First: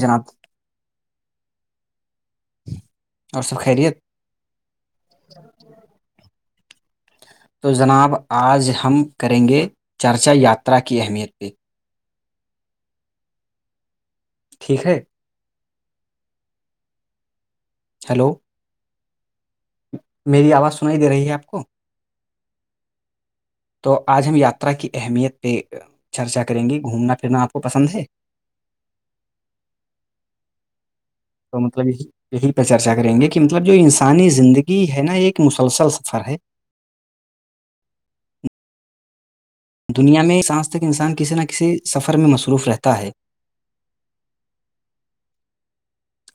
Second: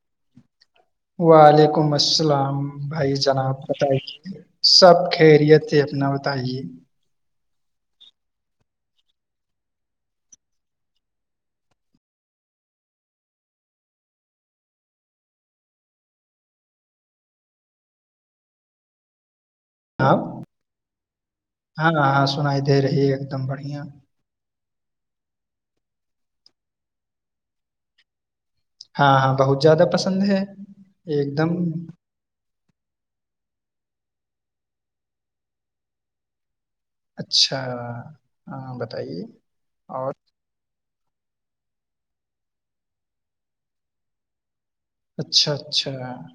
جناب وعلیکم الس السلام بھائی اور جناب سب خیریت بتائیے سب خیریت ہے اپنا بتائیے ہ تو جناب آج ہم کریں گے چرچا یاترا کی اہمیت پہ ٹھیک ہے ہیلو جناب میری آواز سنائی دے رہی ہے آپ کو ہاں ہاں سنائی دے رہی ہے دم بڑھیا تو آج ہم یاد ر کی اہمیت پہ چرچا کریں گی گھومنا پھرنا آپ کو پسند ہے ہاں ہاں بہت زیادہ پسند ہے ایک دم تو مطلب یہی سانی زندگی ہے نا ایک مسلسل سفر ہے اچھا ہاں بتائیے اور دنیا میں سج تک انسان کے کسی نہ کسی سفر میں مصروف رہتا ہے اچھا اچھا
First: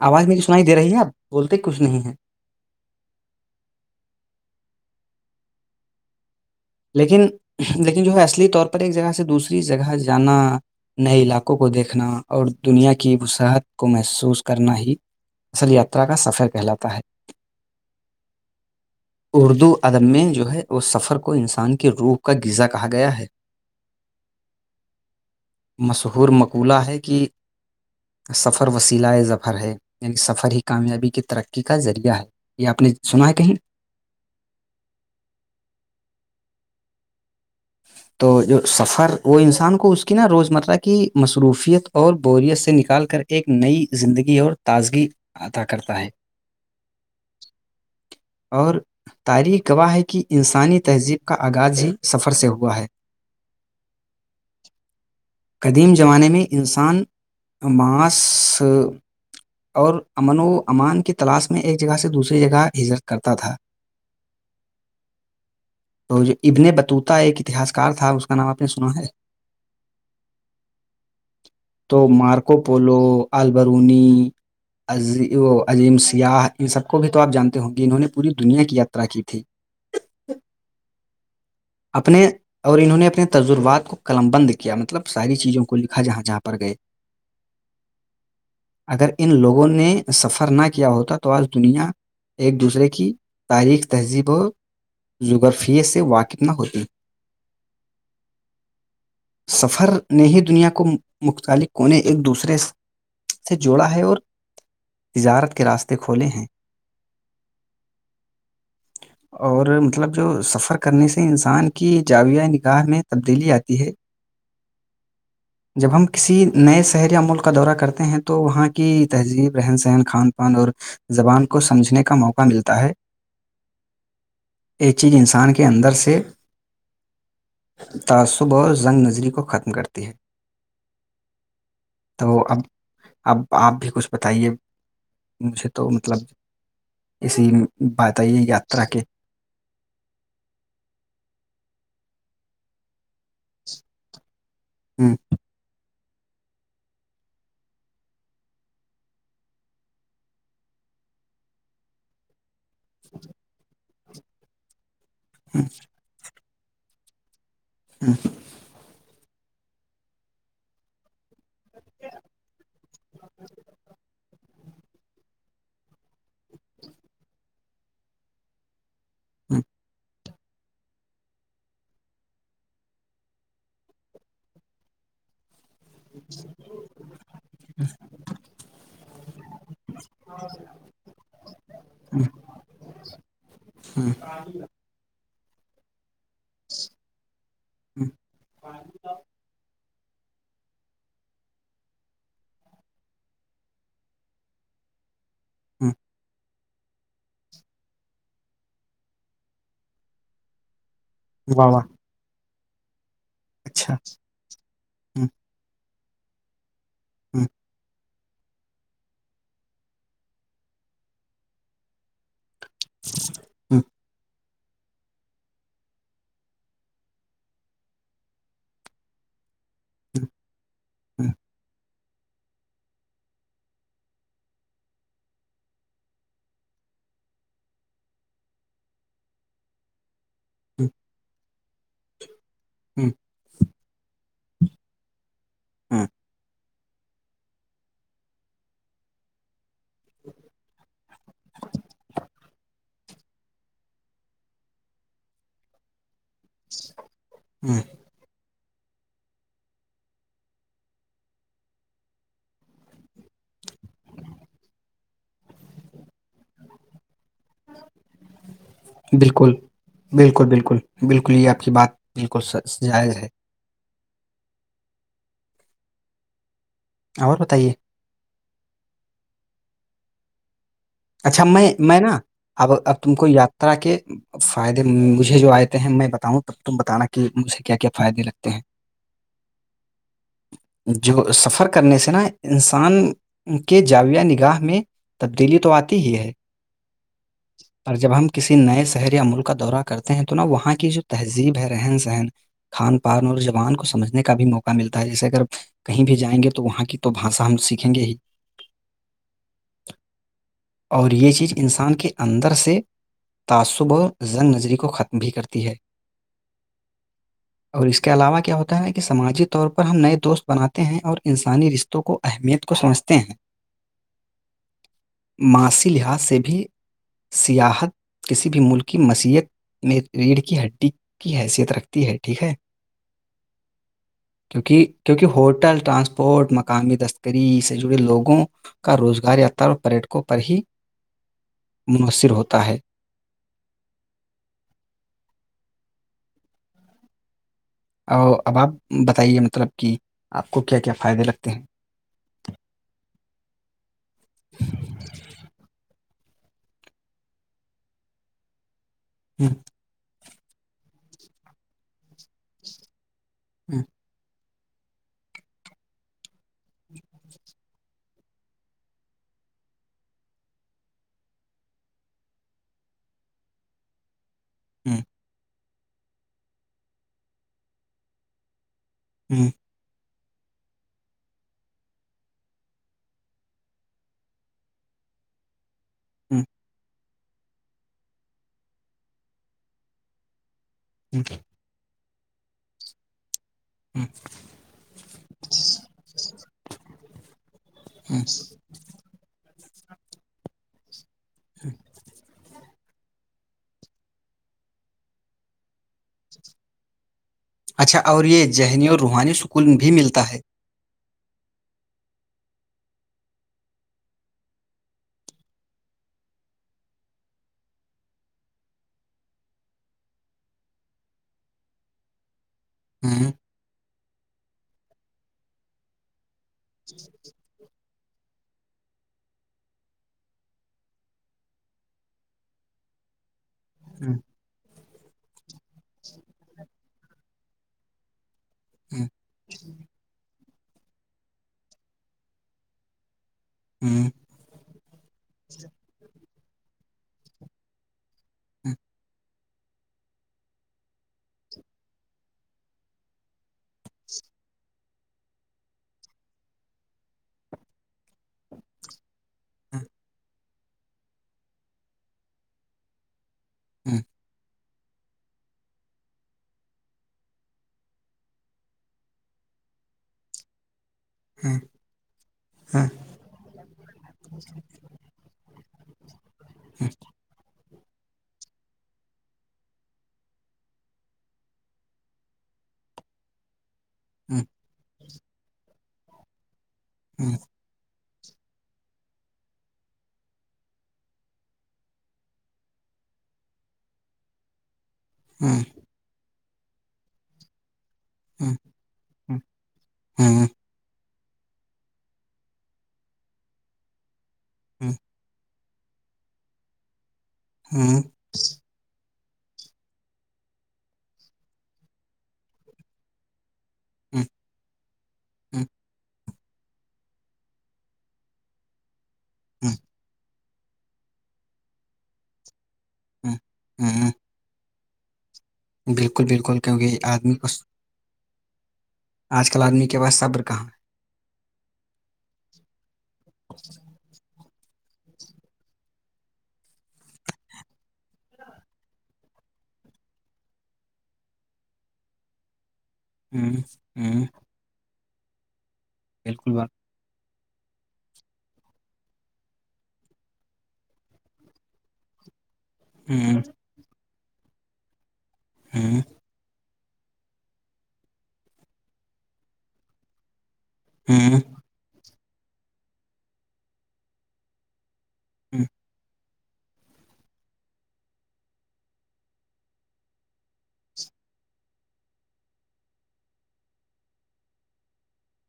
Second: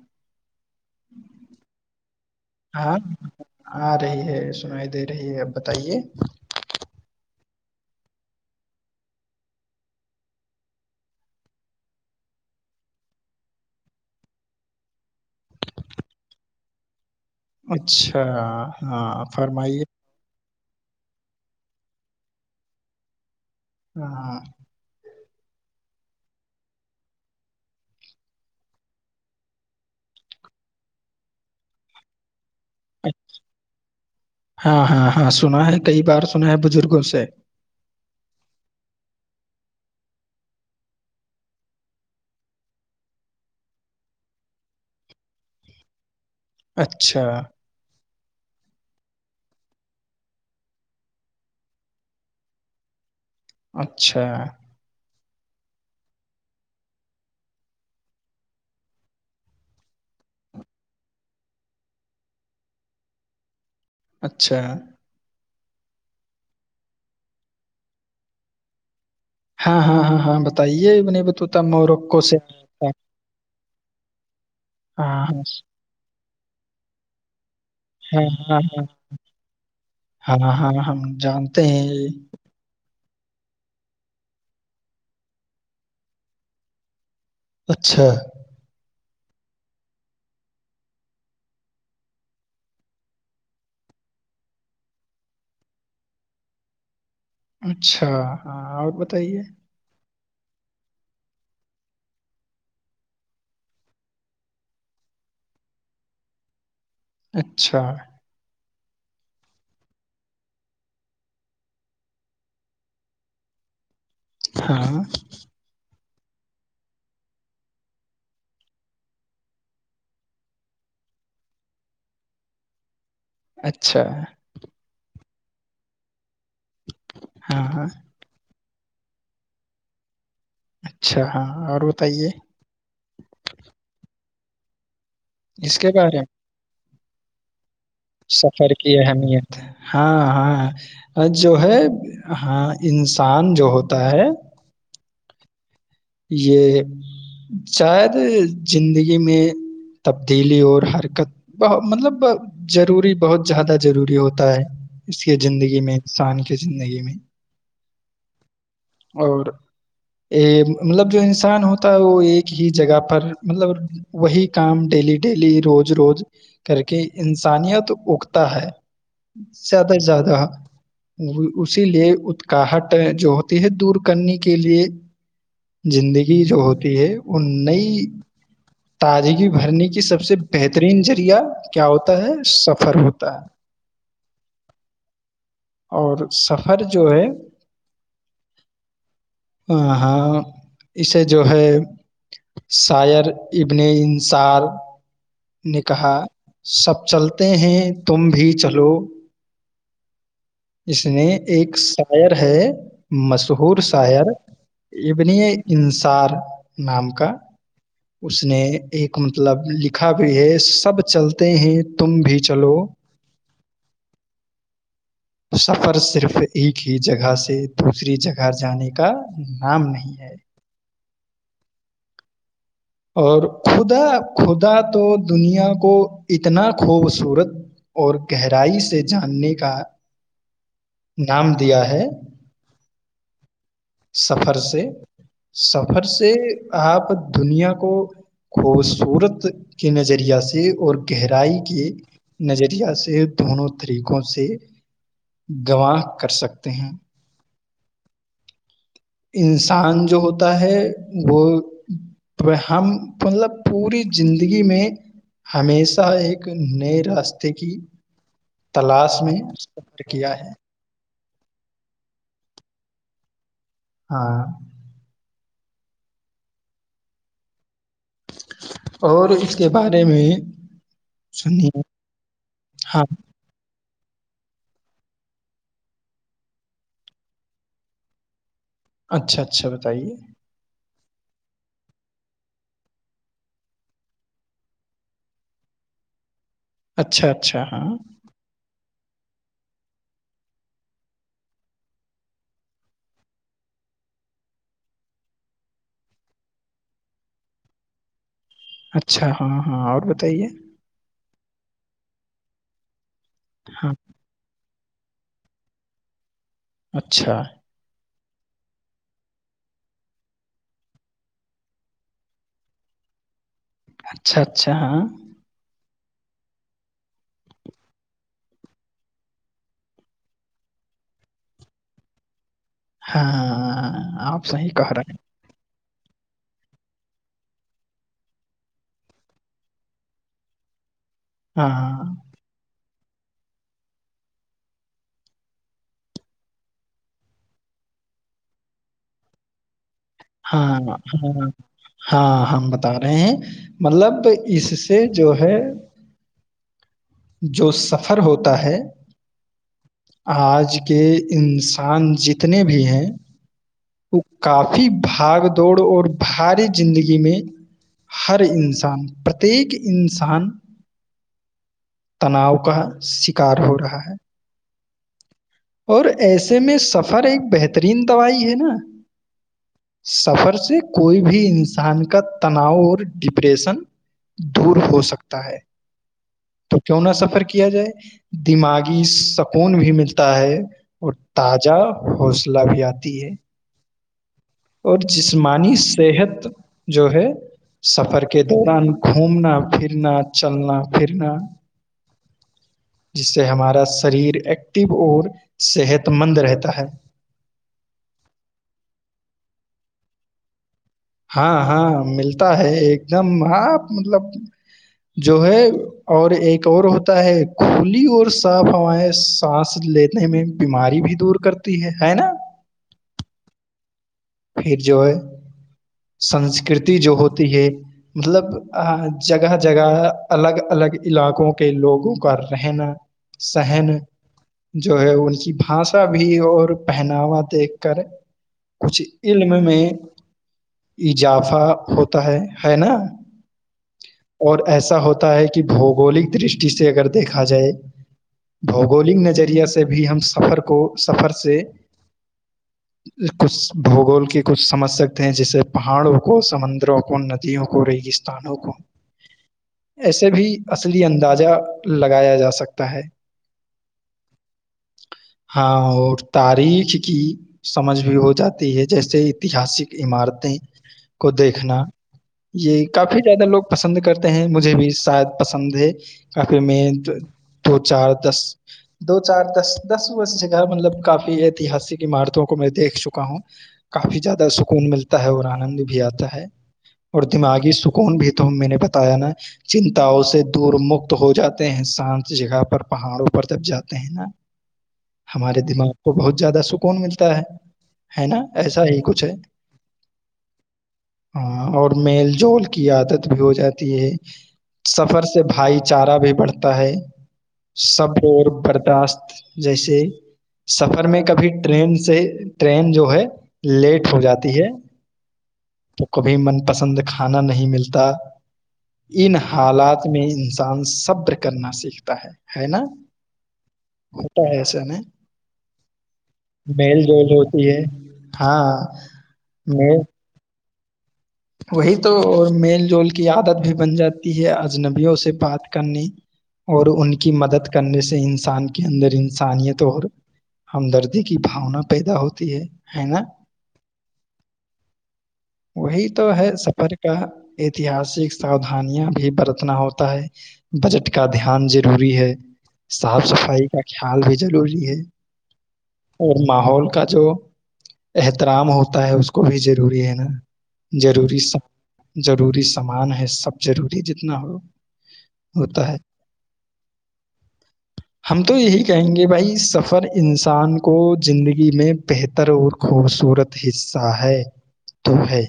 آواز میری سنائی دے رہی ہے آپ بولتے کچھ نہیں ہے ہاں آ رہی ہے سنائی دے رہی اب بتائیے لیکن لیکن جو ہے اصلی طور پر ایک جگہ سے دوسری جگہ جانا نئے علاقوں کو دیکھنا اور دنیا کی وصحت کو محسوس کرنا ہی اصل یاترا کا سفر کہلاتا ہے اچھا ہاں اردو فرمائیے ادب میں جو ہے اس سفر کو انسان کے روح کا غزا کہا گیا ہے ہاںاں مشہور مقولہ ہے کہ سفر وسیلہ ظفر ہے یعنی سفر ہی کامیابی کی ترقی کا ذریعہ ہے یہ آپ نے سنا ہے کہیں ہاں ہاں ہاں سنا ہے کئی بار سنا ہے بزرگوں سے [inaudible] اچھا اور تاریخ گواہ ہے کہ انسانی تہذیب کا آغاز ہی سفر فر سے ہوا ہے اچھا قدیم زمانے میں انسان معاس اور امن و امان کی تلاش میں ایک جگہ سے دوسری جگہ ہجرت کرتا تھا اچھا تو جو ابن بتوت ایک اتہس کار تھا اس کا نام آپ نے سنا ہے ہاں ہاں ہاں ہاں بتائیے ا نہیں ب توتا تو مورک سے مارکو پولو البرونی ہاں ہاں یا ان سب کو بھی تو آپ جانتے ہوں گے انہوں نے ہاں پوری ہاں دنیا کی یاترا کی تھی ہاں ہاں ہاں ہم جانتے ہیں یہ اپنے اور انہوں نے اپنے تجربات کو قلم بند کیا مطلب ساری چیزوں کو لکھا جہاں جہاں پر گئے اچھا اگر ان لوگوں نے سفر نہ کیا ہوتا تو آج دنیا ایک دوسرے کی تاریخ تہذیب و غرفیے سے واقف نا ہوتی اچھا ہاں آپ بتائیے ن ہی دنیا کو مختلف کونے ایک دوسرے سے جوڑا ہے اور تجارت کے راستے کھولے ہیں اچھا اور مطلب جو سفر کرنے سے انسان کی جاویہ نگاہ میں تبدیلی آتی ہے ہاں جب ہم کسی نئے شہر یا ملک کا دورہ کرتے ہیں تو وہاں کی تہذیب رہن سہن کھان پان اور زبان کو سمجھنے کا موقع ملتا ہے اچھا [unintelligible] ان کے اندر سے [unintelligible] ہاں ہاں سےھ [unintelligible] تاسو بہت [unintelligible] زنگ نظری کو ختم کرتی ہے [unintelligible] اچھا ہاں اور بتائیے تو اب اب آپ بھی کچھ [unintelligible] بتائیے [unintelligible] مجھے اس تو کے بارے مطلب میں [unintelligible] اسی [unintelligible] سفر یاترا کی کے اہمیت ہاں ہاں [unintelligible] جو ہے ہاں ان [unintelligible] سان جو ہوتا ہے ہوں، [unintelligible] یہ شاید زندگی میں تبدیلی اور حرکت ب مطلب [unintelligible] ضروری بہت زیادہ [unintelligible] ضروری ہوتا ہے [unintelligible] [unintelligible] اس کے ہوں، زندگی میں انسان کے [unintelligible] [unintelligible] زندگی میں [unintelligible] [unintelligible] ہاں ہاں [unintelligible] [unintelligible] اور یہ [unintelligible] [unintelligible] مطلب جو انسان ہوتا ہے وہ ایک ہی جگہ پر مطلب وہی کام ڈیلی ڈیلی روز روز [unintelligible] [unintelligible] کر کے انسانیت [unintelligible] اگتا ہے [unintelligible] ہوں، [unintelligible] زیادہ سے زیادہ [unintelligible] [unintelligible] اسی لیے اتکاہٹ جو ہوتی ہے دور کرنے کے لیے [unintelligible] [unintelligible] زندگی جو ہوتی ہے وہ نئی تازگی بھرنے کی سب سے بہترین ذریعہ کیا ہوتا ہوں، ہے سفر ہوتا ہے ہوں، [unintelligible] [unintelligible] ہر [unintelligible] [unintelligible] سفر جو ہے ہوں، [unintelligible] [unintelligible] ہاں اسے جو ہے شاعر ابن انصار [unintelligible] [unintelligible] ہوں، نکحا [unintelligible] [unintelligible] سب چلتے ہیں تم بھی چلو [unintelligible] [unintelligible] اس میں واہ ایک واہ شائر ہے [unintelligible] [unintelligible] مشہور اچھا شاعر اب [unintelligible] ہوں، [unintelligible] چار [unintelligible] [unintelligible] نام کا ہوں، [unintelligible] [unintelligible] اس نے ایک مطلب لکھا بھی ہے سب چلتے ہیں تم بھی چلو [unintelligible] ہوں، ہوں، سفر صرف ایک ہی جگہ سے دوسری جگہ جانے کا رام نہیں ہے [unintelligible] ہوں، اور خدا خدا تو دنیا کو اتنا خوبصورت اور گہرائی سے جاننے کا ہوں، دام [unintelligible] دیا ہے [unintelligible] ہوں [unintelligible] سفر سے سفر ہوں، سے [unintelligible] آپ دنیا کو خوبصورت کے نظریہ سے اور گہرائی کے نظرییا سے دونوں طریقوں سے گواہ [unintelligible] کر سکتے ہیں [unintelligible] ہوں [unintelligible] انسان جو ہوتا ہے وہ ہم مطلب پوری زندگی میں ہمیشہ ایک نئے راستے [unintelligible] کی تلاش میں بالکل سفر کیا بالکل ہے [unintelligible] بالکل بالکل یہ آپ کی بات [unintelligible] انال کو جائز ہے ہاں [unintelligible] اور بتائیے [unintelligible] اور اس کے بارے میں [unintelligible] اچھا میں سنیے میں نا اب اب ہاں تم کو یاترا کے [unintelligible] فائدے مجھے جو آئےتے ہیں میں بتاؤں تب تم بتانا کہ مجھے کیا کیا فائدے لگتے ہیں [unintelligible] اچھا اچھا بتائیے ہیں جو سفر [unintelligible] کرنے سے نا انسان کے جاویہ نگاہ میں تبدیلی تو آتی [unintelligible] ہی ہے اچھا اچھا [unintelligible] ہاں اور جب ہم کسی نئے سے [unintelligible] شہر یا ملک کا دورہ کرتے ہیں تو نا وہاں کی جو تہذیب ہے رہن سہن کھان پان اور جوان کو سمجھنے کا بھی موقع ملتا ہے جیسے اگر کہیں بھی جائیں گے تو وہاں کی تو بھاشا ہم سیکھیں گے ہی [unintelligible] اچھا ہاں ہاں اور بتائیے [unintelligible] اور یہ چیز انسان کے اندر سے [unintelligible] ہاں تعصب زن نظری [unintelligible] کو ختم بھی کرتی ہے [unintelligible] اچھا [unintelligible] اور اس کے علاوہ کیا ہوتا ہے کہ سماجی طور پر ہم نئے دوست بناتے ہیں اور انسانی رشتوں کو اہمیت کو سمجھتے ہیں اچھا اچھا ہاں اسی لحاظ سے بھی سیاحت کسی بھی ملک کی مسیحت میں ریڑھ کی ہڈی کی حیثیت رکھتی ہے ٹھیک ہے ہاں آپ صحیح کیونکہ کہہ رہے ہیں کیونکہ ہوٹل [unintelligible] ٹرانسپورٹ مقامی تستکری سے جڑے لوگوں کا روزگار یاتا اور پریٹ کو پرڑ ہی [unintelligible] ہاں منحصر ہوتا ہے [unintelligible] ا اب آپ بتائیے مطلب کہ [unintelligible] ہاں کیا کیا فائدے ہاں لگتے ہیں ہاں ہم بتا رہے ہیں مطلب اس سے جو ہے [unintelligible] جو سفر ہوتا ہے [unintelligible] ہوں [unintelligible] آج کے انسان جتنے بھی ہیں [unintelligible] ہوں [unintelligible] وہ کافی بھاگ دوڑ اور بھاری زندگی میں ہر انسان پرتیک انسان [unintelligible] تناؤ کا شکار ہو رہا ہے ہوں [unintelligible] اور ایسے میں سفر ایک بہترین دوائی ہے نا جی [unintelligible] سفر سے کوئی بھی انسان کا تناؤ اور ڈپریشن دور ہو سکتا ہے ہوں [unintelligible] تو کیوں نہ سفر کیا جائے دماغی سکون بھی ملتا ہے اور ہوں، تازہ حوصلہ بھی آتی ہے [inaudible] ہوں [inaudible] اور جسمانی صحت جو ہے ہوں۔ سفر کے دوران گھومنا پھرنا چلنا [inaudible] پھرنا [inaudible] جس سے ہمارا شریر ایکٹو اور صحت مند رہتا ہے اچھا اور یہ ذہنی اور روحانی سکون بھی ملتا ہے ہاں ہاں ملتا ہے ایک دم ہاں مطلب جو ہے اور ایک اور ہوتا ہے کھلی اور صاف ہوائیں سانس لینے میں بیماری بھی دور کرتی ہے ہے نا ہاں [inaudible] پھر جو ہے [inaudible] سنسکرتی جو ہوتی ہے [inaudible] مطلب جگہ جگہ الگ الگ علاقوں کے لوگوں کا رہنا صہن ہوں، [inaudible] جو ہے ان کی بھاشا بھی اور پہناوا دیکھ کر کچی ہوں، [inaudible] میں میں [inaudible] اضافہ ہوتا ہے ہے نا ہوں، ہوں، اور ایسا ہوتا ہے کہ بھگولک درش چٹی سے اگر دیکھا جائے [inaudible] ہوں، بوگولک ن ج [inaudible] سے بھی ہم سفر کو سفر سے کچھ بھگول کے کچھ سمجھ سکتے ہیں جسے پہاڑوں کو سمندروں کو ندیوں کو ریگ وں کو ہوں، ایسے بھی [inaudible] اصلی اندازہ لگایا جا سکتا ہے ہوں [inaudible] ہاں اور تاریخ کی سمجھ بھی ہو جاتی ہے جیسے ایتحسک عمارتیں [inaudible] کو ہوں، دیکھنا یہ ہوں، کافی زیادہ لوگ پسند کرتے ہیں مجھے بھی شاید پسند ہے کافی میںد دو چار دس دو چار دس دس بس جگہ مطلب کافی ایتہسک عمارتوں کو میں دیکھ چکا ہوں ج کافی زیادہ سکون ملتا ہے اور آنند بھی بھی آتا ہے [inaudible] اور ہوں، تم آگے س کون بھی ت میں نے بتایا نا چنتاؤ سے دور مکت ہو جاتے ہیں شانت جگہ پر پہاڑوں پر جب جاتے ہیں نا ہمارے ہوں، دماغ کو بہت زیادہ سکون ملتا ہے ہے نا ایسا ہی کچھ ہے ہوں، ہاں اور میل جول کی عادت بھی ہو جاتی ہے ہوں۔ سفر سے بھائی چارا بھی بڑھتا ہے ہوں سبر اور برداشت جیسے سفر میں کبھی ٹرین سے ٹرین جو ہے لیٹ ہو ہوں جاتی ہے ہوں کبھی من پسند کھانا نہیں ملتا ان ہوں حالات میں انس ان صبر کرنا سیکھتا ہے ہے نا ہوں ہوں ہوتا ہےس ن [unintelligible] بالکل بالکل کیونکہ آدمی کو ہاں آج کل آدمی کے میل پاس صبر کہاں ہے وہی تو اور میل جول کی عادت بھی بن جائے یہ اجنبیوں سے بات کرنے اور ان کی مدد کرنے سے انسان کے اندر انسانیت اور ہمدردی کی بھاونا پیدا ہوتی ہے ہے نا ہوں ہوں وہی تو ہے سفر کا اتہاسک ساؤودھانیاں بھی برتنا ہوتا ہے بجٹ کا دھیان ضروری ہے صاف ہ صفائی کا حال بھی ضروری ہے ہ اور ماحول کا جو احترام ہوتا ہے اس کو بھی ضروری ہے نا ضروری ہ س ضروری سامان ہے سب ضروری جتنا ہو ہ ہوتا ہے ہم تو یہی کہیں گے بھائی سفر انسان کو زندگی میں بہتر اور خوبصورت حصہ ہے تو ہے